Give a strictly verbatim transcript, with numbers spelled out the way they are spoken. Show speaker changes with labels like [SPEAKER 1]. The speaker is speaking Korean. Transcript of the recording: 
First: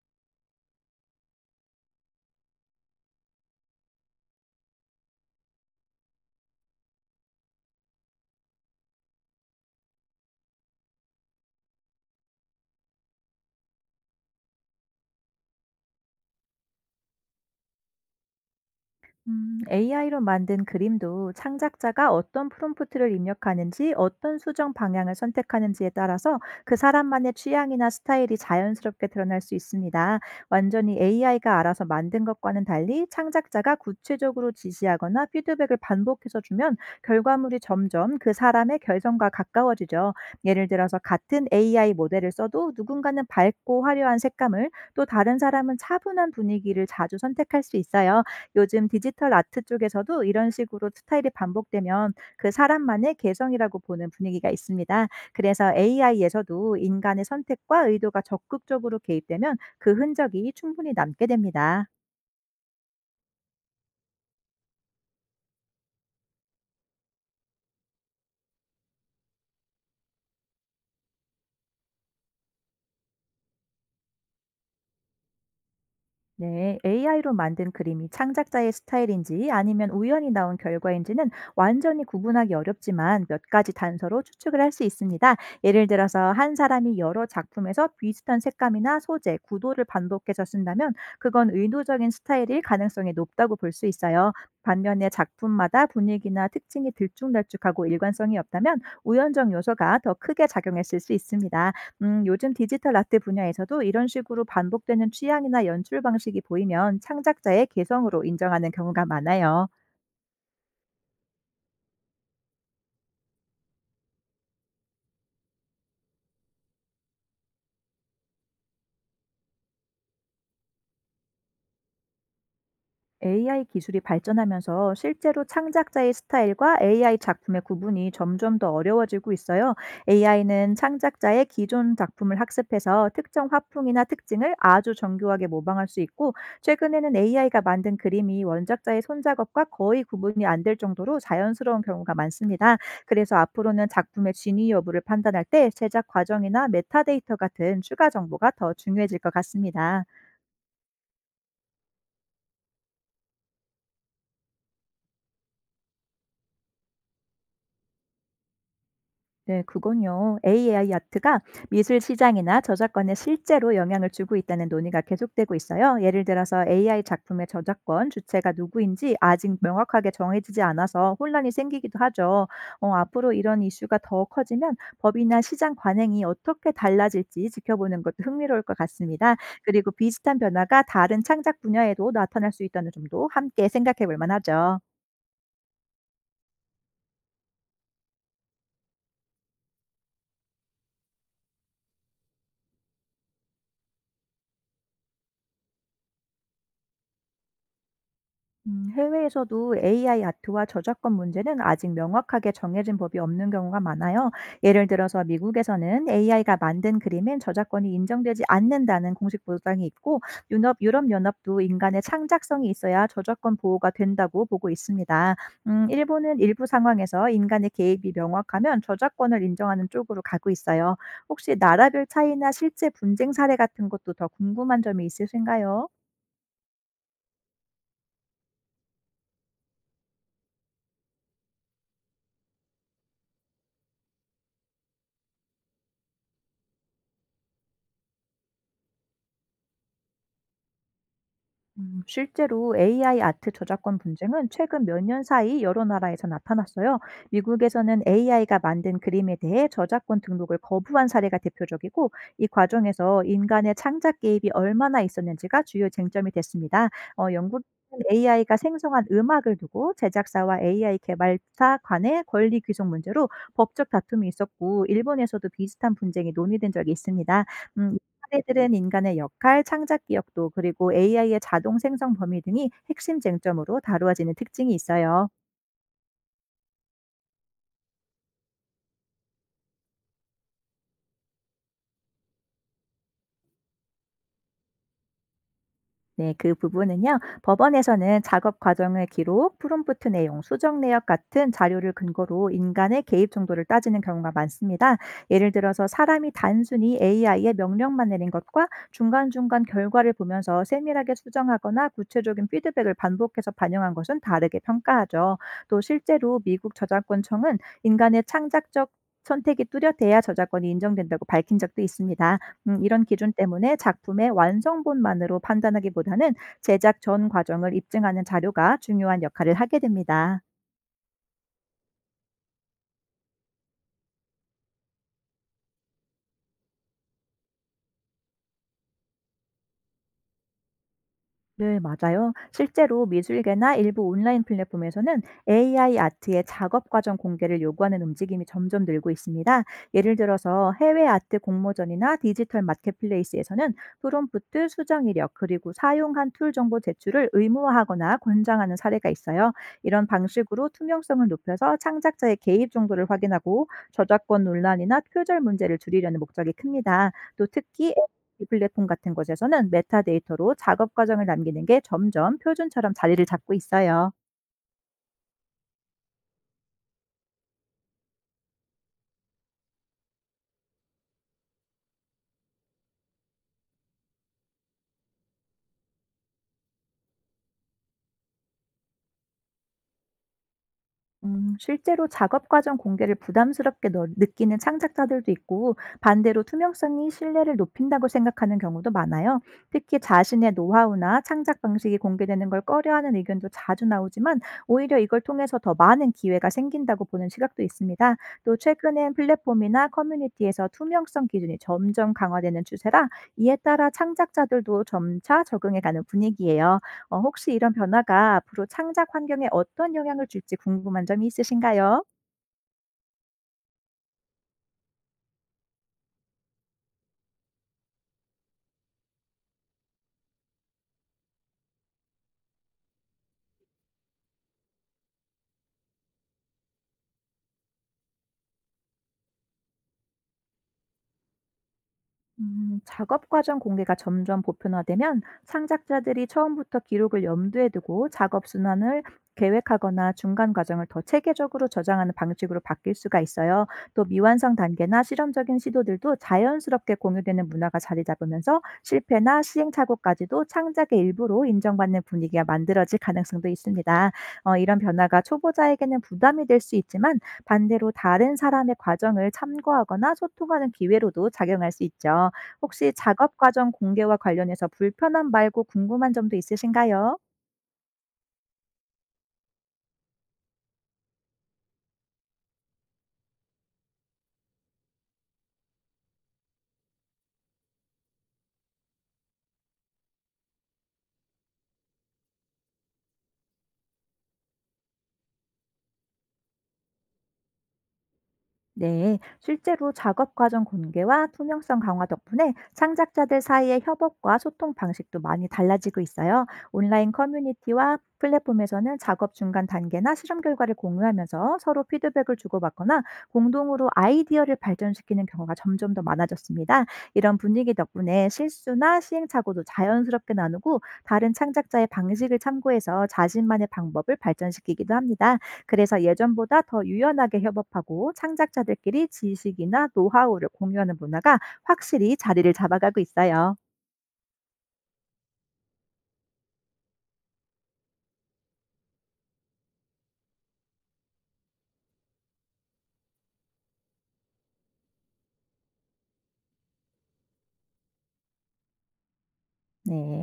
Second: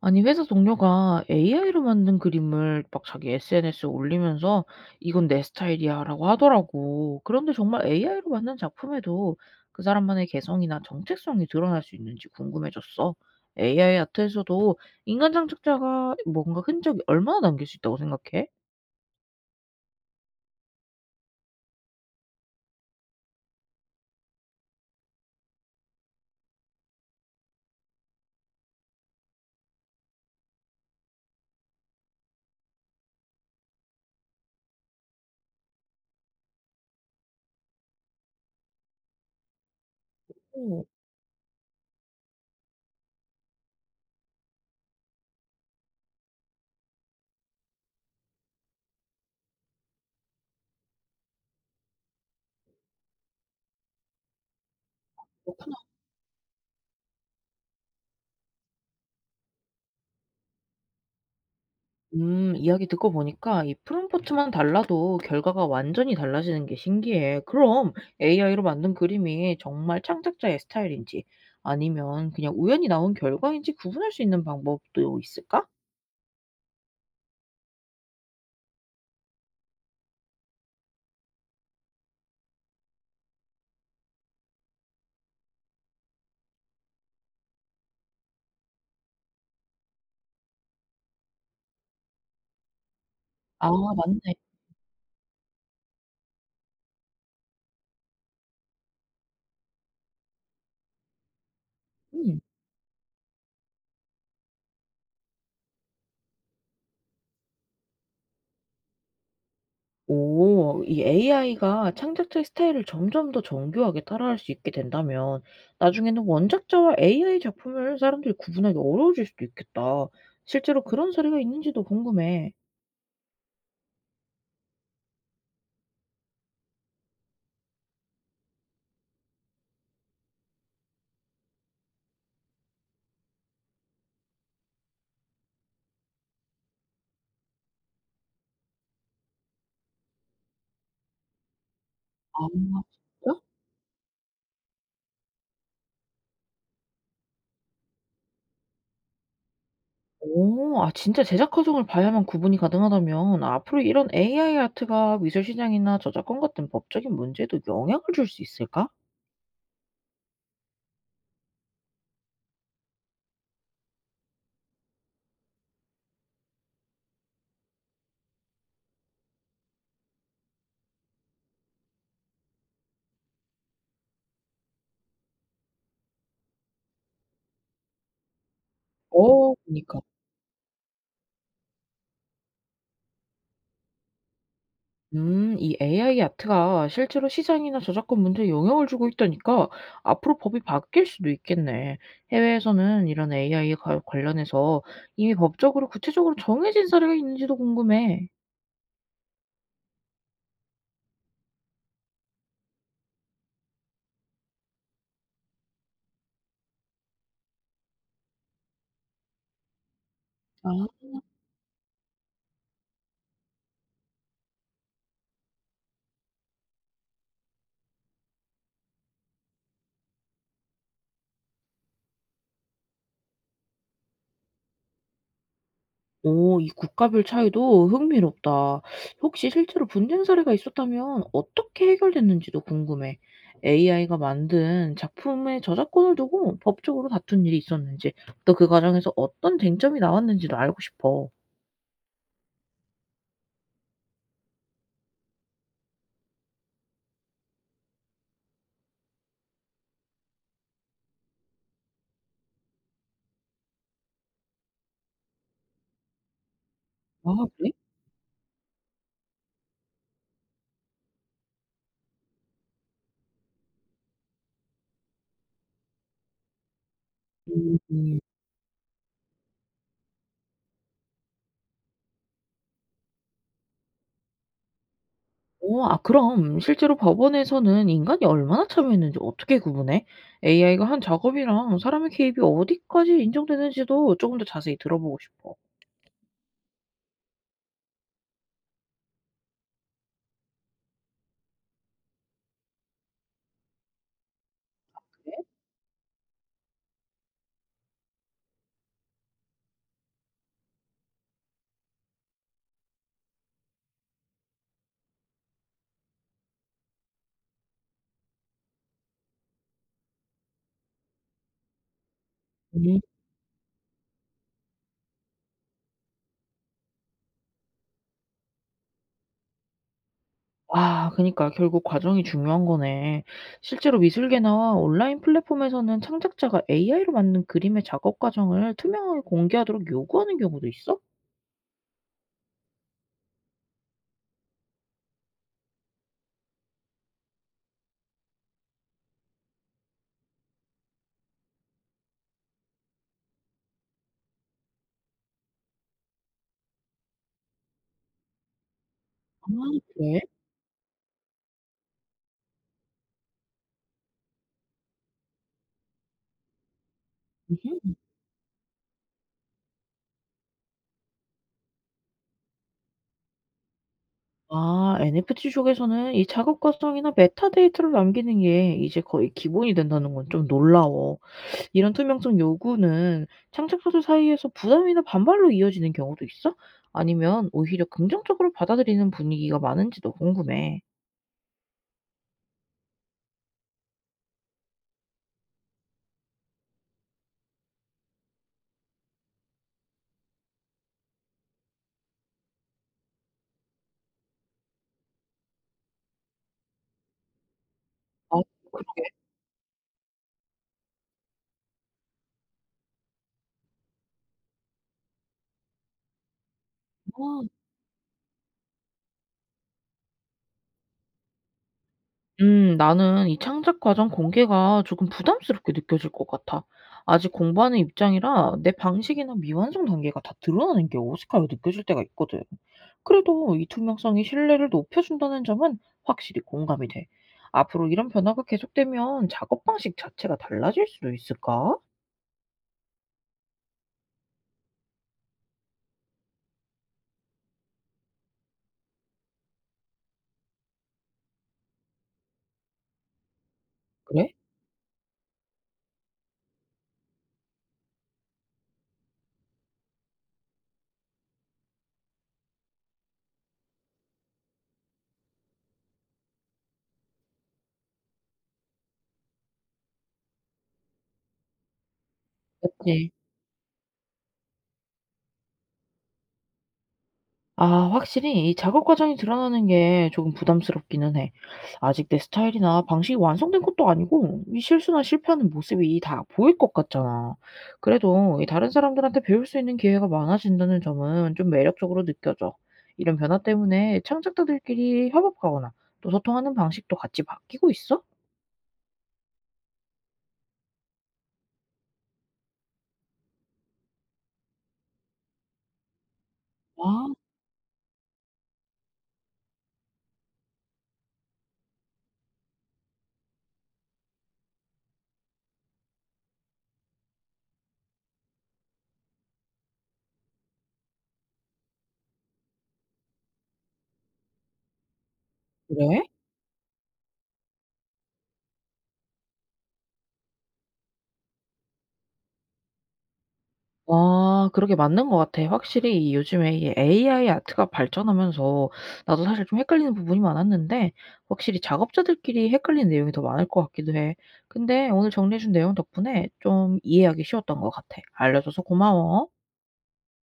[SPEAKER 1] 아니 회사 동료가 에이아이로 만든 그림을 막 자기 에스엔에스에 올리면서 "이건 내 스타일이야."라고 하더라고. 그런데 정말 에이아이로 만든 작품에도 그 사람만의 개성이나 정체성이 드러날 수 있는지 궁금해졌어. 에이아이 아트에서도 인간 창작자가 뭔가 흔적이 얼마나 남길 수 있다고 생각해?
[SPEAKER 2] 이 에이아이로 만든 그림도 창작자가 어떤 프롬프트를 입력하는지, 어떤 수정 방향을 선택하는지에 따라서 그 사람만의 취향이나 스타일이 자연스럽게 드러날 수 있습니다. 완전히 에이아이가 알아서 만든 것과는 달리 창작자가 구체적으로 지시하거나 피드백을 반복해서 주면 결과물이 점점 그 사람의 결성과 가까워지죠. 예를
[SPEAKER 1] 오,
[SPEAKER 2] 들어서 같은 에이아이 모델을 써도 누군가는 밝고 화려한 색감을, 또 다른 사람은 차분한 분위기를 자주 선택할 수 있어요. 요즘 디지털 아트 쪽에서도 이런 식으로 스타일이 반복되면 그 사람만의 개성이라고 보는 분위기가 있습니다. 그래서
[SPEAKER 1] 그렇구나.
[SPEAKER 2] 에이아이에서도 인간의 선택과 의도가 적극적으로 개입되면 그 흔적이 충분히 남게 됩니다.
[SPEAKER 1] 음 이야기 듣고 보니까 이 프롬프트만 달라도 결과가 완전히 달라지는 게 신기해. 그럼 에이아이로 만든 그림이 정말 창작자의 스타일인지 아니면 그냥 우연히 나온 결과인지 구분할 수 있는 방법도 있을까?
[SPEAKER 2] 네, 에이아이로 만든 그림이 창작자의 스타일인지 아니면 우연히 나온 결과인지는 완전히 구분하기 어렵지만, 몇 가지 단서로 추측을 할 수 있습니다. 예를 들어서 한 사람이 여러 작품에서 비슷한 색감이나 소재, 구도를 반복해서 쓴다면, 그건 의도적인 스타일일 가능성이 높다고
[SPEAKER 1] 아
[SPEAKER 2] 볼 수 있어요.
[SPEAKER 1] 맞네.
[SPEAKER 2] 반면에 작품마다 분위기나 특징이 들쭉날쭉하고 일관성이 없다면, 우연적 요소가 더 크게 작용했을 수 있습니다. 음,
[SPEAKER 1] 음.
[SPEAKER 2] 요즘 디지털 아트 분야에서도 이런 식으로 반복되는 취향이나 연출 방식이 보이면 창작자의 개성으로 인정하는 경우가 많아요.
[SPEAKER 1] 오 이 에이아이가 창작자의 스타일을 점점 더 정교하게 따라할 수 있게 된다면 나중에는 원작자와 에이아이 작품을 사람들이 구분하기 어려워질 수도 있겠다. 실제로 그런 사례가 있는지도 궁금해.
[SPEAKER 2] 에이아이 기술이 발전하면서 실제로 창작자의 스타일과 에이아이 작품의 구분이 점점 더 어려워지고 있어요. 에이아이는 창작자의 기존 작품을 학습해서 특정 화풍이나 특징을 아주 정교하게 모방할 수 있고, 최근에는 에이아이가 만든 그림이 원작자의 손작업과 거의 구분이 안 될 정도로 자연스러운 경우가
[SPEAKER 1] 아
[SPEAKER 2] 많습니다.
[SPEAKER 1] 진짜?
[SPEAKER 2] 그래서 앞으로는 작품의 진위 여부를 판단할 때 제작 과정이나 메타데이터 같은 추가 정보가 더 중요해질 것 같습니다.
[SPEAKER 1] 오. 아 진짜 제작 과정을 봐야만 구분이 가능하다면 앞으로 이런 에이아이 아트가 미술 시장이나 저작권 같은 법적인 문제에도 영향을 줄 수 있을까?
[SPEAKER 2] 네, 그건요. 에이아이 아트가 미술 시장이나 저작권에 실제로 영향을 주고 있다는 논의가 계속되고 있어요. 예를 들어서 에이아이 작품의 저작권 주체가 누구인지 아직 명확하게 정해지지 않아서 혼란이 생기기도 하죠. 어, 앞으로 이런 이슈가 더 커지면 법이나 시장 관행이 어떻게 달라질지 지켜보는 것도 흥미로울 것 같습니다.
[SPEAKER 1] 어
[SPEAKER 2] 그리고
[SPEAKER 1] 그니까.
[SPEAKER 2] 비슷한 변화가 다른 창작 분야에도 나타날 수 있다는 점도 함께 생각해 볼 만하죠.
[SPEAKER 1] 음. 이 에이아이 아트가 실제로 시장이나 저작권 문제에 영향을 주고 있다니까 앞으로 법이 바뀔 수도 있겠네. 해외에서는 이런 에이아이 과 관련해서 이미 법적으로 구체적으로 정해진 사례가 있는지도 궁금해.
[SPEAKER 2] 음, 해외에서도 에이아이 아트와 저작권 문제는 아직 명확하게 정해진 법이 없는 경우가 많아요. 예를 들어서 미국에서는 에이아이가 만든 그림엔 저작권이 인정되지 않는다는 공식 보장이 있고,
[SPEAKER 1] 아.
[SPEAKER 2] 유럽, 유럽연합도 인간의 창작성이 있어야 저작권 보호가 된다고 보고 있습니다. 음, 일본은 일부 상황에서 인간의 개입이 명확하면 저작권을 인정하는 쪽으로 가고 있어요. 혹시 나라별 차이나 실제 분쟁 사례 같은 것도 더 궁금한 점이 있으신가요?
[SPEAKER 1] 오 이 국가별 차이도 흥미롭다. 혹시 실제로 분쟁 사례가 있었다면 어떻게 해결됐는지도 궁금해. 에이아이가 만든 작품의 저작권을 두고 법적으로 다툰 일이 있었는지, 또 그 과정에서 어떤 쟁점이 나왔는지도 알고 싶어.
[SPEAKER 2] 음, 실제로 에이아이 아트 저작권 분쟁은 최근 몇 년 사이 여러 나라에서 나타났어요. 미국에서는 에이아이가 만든 그림에 대해 저작권 등록을 거부한 사례가 대표적이고, 이 과정에서 인간의 창작 개입이 얼마나 있었는지가 주요 쟁점이 됐습니다.
[SPEAKER 1] 아,
[SPEAKER 2] 어, 영국은
[SPEAKER 1] 그래?
[SPEAKER 2] 에이아이가 생성한 음악을 두고 제작사와 에이아이 개발사 간의 권리 귀속 문제로 법적 다툼이 있었고, 일본에서도 비슷한 분쟁이 논의된 적이 있습니다.
[SPEAKER 1] 음.
[SPEAKER 2] 음,
[SPEAKER 1] 음.
[SPEAKER 2] 사례들은 인간의 역할, 창작 기억도, 그리고 에이아이의 자동 생성 범위 등이 핵심 쟁점으로 다루어지는 특징이 있어요.
[SPEAKER 1] 어, 아 그럼 실제로 법원에서는 인간이 얼마나 참여했는지 어떻게 구분해? 에이아이가 한 작업이랑 사람의 개입이 어디까지 인정되는지도 조금 더 자세히 들어보고 싶어.
[SPEAKER 2] 네, 그 부분은요. 법원에서는 작업 과정의 기록, 프롬프트 내용, 수정 내역 같은 자료를 근거로 인간의 개입 정도를 따지는 경우가 많습니다. 예를 들어서 사람이 단순히 에이아이의 명령만 내린 것과 중간중간 결과를 보면서 세밀하게 수정하거나 구체적인 피드백을 반복해서 반영한 것은 다르게 평가하죠. 또 실제로 미국 저작권청은 인간의 창작적 선택이 뚜렷해야 저작권이 인정된다고 밝힌 적도 있습니다. 음
[SPEAKER 1] 그래?
[SPEAKER 2] 이런 기준 때문에 작품의 완성본만으로 판단하기보다는 제작 전 과정을 입증하는 자료가 중요한 역할을 하게 됩니다.
[SPEAKER 1] 아 그니까 결국 과정이 중요한 거네. 실제로 미술계나 온라인 플랫폼에서는 창작자가 에이아이로 만든 그림의 작업 과정을 투명하게 공개하도록 요구하는 경우도 있어?
[SPEAKER 2] 네, 맞아요. 실제로 미술계나 일부 온라인 플랫폼에서는 에이아이 아트의 작업 과정 공개를 요구하는 움직임이 점점 늘고 있습니다. 예를 들어서 해외 아트 공모전이나 디지털 마켓플레이스에서는 프롬프트 수정 이력, 그리고 사용한 툴 정보 제출을 의무화하거나 권장하는 사례가
[SPEAKER 1] 아
[SPEAKER 2] 있어요. 이런
[SPEAKER 1] 그래?
[SPEAKER 2] 방식으로 투명성을 높여서 창작자의 개입 정도를 확인하고 저작권 논란이나 표절 문제를 줄이려는 목적이 큽니다. 또 특히
[SPEAKER 1] 음흠.
[SPEAKER 2] 이 플랫폼 같은 곳에서는 메타데이터로 작업 과정을 남기는 게 점점 표준처럼 자리를 잡고 있어요.
[SPEAKER 1] 아, 엔에프티 쪽에서는 이 작업 과정이나 메타데이터를 남기는 게 이제 거의 기본이 된다는 건 좀 놀라워. 이런 투명성 요구는 창작자들 사이에서 부담이나 반발로 이어지는 경우도 있어? 아니면 오히려 긍정적으로 받아들이는 분위기가 많은지도 궁금해.
[SPEAKER 2] 음, 실제로 작업 과정 공개를 부담스럽게 너- 느끼는 창작자들도 있고, 반대로 투명성이 신뢰를 높인다고 생각하는 경우도 많아요. 특히 자신의 노하우나 창작 방식이 공개되는 걸 꺼려하는 의견도 자주 나오지만, 오히려 이걸 통해서 더 많은 기회가 생긴다고 보는 시각도 있습니다.
[SPEAKER 1] 아
[SPEAKER 2] 또
[SPEAKER 1] 그러게.
[SPEAKER 2] 최근엔 플랫폼이나 커뮤니티에서 투명성 기준이 점점 강화되는 추세라, 이에 따라 창작자들도 점차 적응해가는 분위기예요. 어 혹시 이런 변화가 앞으로 창작 환경에 어떤 영향을 줄지 궁금한 점이 있으신가요?
[SPEAKER 1] 음, 나는 이 창작 과정 공개가 조금 부담스럽게 느껴질 것 같아. 아직 공부하는 입장이라 내 방식이나 미완성 단계가 다 드러나는 게 어색하게 느껴질 때가 있거든. 그래도 이 투명성이 신뢰를 높여준다는 점은 확실히 공감이 돼. 앞으로 이런 변화가 계속되면 작업 방식 자체가 달라질 수도 있을까?
[SPEAKER 2] 음, 작업 과정 공개가 점점 보편화되면 창작자들이 처음부터 기록을 염두에 두고 작업 순환을 계획하거나 중간 과정을 더 체계적으로 저장하는 방식으로 바뀔 수가 있어요. 또
[SPEAKER 1] 그래?
[SPEAKER 2] 미완성 단계나 실험적인 시도들도 자연스럽게 공유되는 문화가 자리 잡으면서 실패나 시행착오까지도 창작의 일부로 인정받는 분위기가 만들어질 가능성도 있습니다. 어, 이런 변화가 초보자에게는 부담이 될 수 있지만, 반대로 다른 사람의 과정을 참고하거나 소통하는 기회로도 작용할 수 있죠. 혹시
[SPEAKER 1] 맞지?
[SPEAKER 2] 작업 과정 공개와 관련해서 불편함 말고 궁금한 점도 있으신가요?
[SPEAKER 1] 아 확실히 이 작업 과정이 드러나는 게 조금 부담스럽기는 해. 아직 내 스타일이나 방식이 완성된 것도 아니고 이 실수나 실패하는 모습이 다 보일 것 같잖아. 그래도 이 다른 사람들한테 배울 수 있는 기회가 많아진다는 점은 좀 매력적으로 느껴져. 이런 변화 때문에 창작자들끼리 협업하거나 또 소통하는 방식도 같이 바뀌고 있어?
[SPEAKER 2] 네, 실제로 작업 과정 공개와 투명성 강화 덕분에 창작자들 사이의 협업과 소통 방식도 많이 달라지고 있어요.
[SPEAKER 1] 아,
[SPEAKER 2] 온라인 커뮤니티와 플랫폼에서는 작업 중간 단계나 실험 결과를 공유하면서 서로 피드백을 주고받거나 공동으로 아이디어를 발전시키는 경우가 점점 더 많아졌습니다. 이런 분위기 덕분에 실수나 시행착오도 자연스럽게 나누고, 다른 창작자의 방식을 참고해서 자신만의 방법을 발전시키기도 합니다. 그래서
[SPEAKER 1] 그래?
[SPEAKER 2] 예전보다 더 유연하게 협업하고 창작자들끼리 지식이나 노하우를 공유하는 문화가 확실히 자리를 잡아가고 있어요.
[SPEAKER 1] 아 그러게 맞는 것 같아. 확실히 이 요즘에 이 에이아이 아트가 발전하면서 나도 사실 좀 헷갈리는 부분이 많았는데 확실히 작업자들끼리 헷갈리는 내용이 더 많을 것 같기도 해. 근데 오늘 정리해 준 내용 덕분에 좀 이해하기 쉬웠던 것 같아. 알려줘서 고마워.
[SPEAKER 2] 네.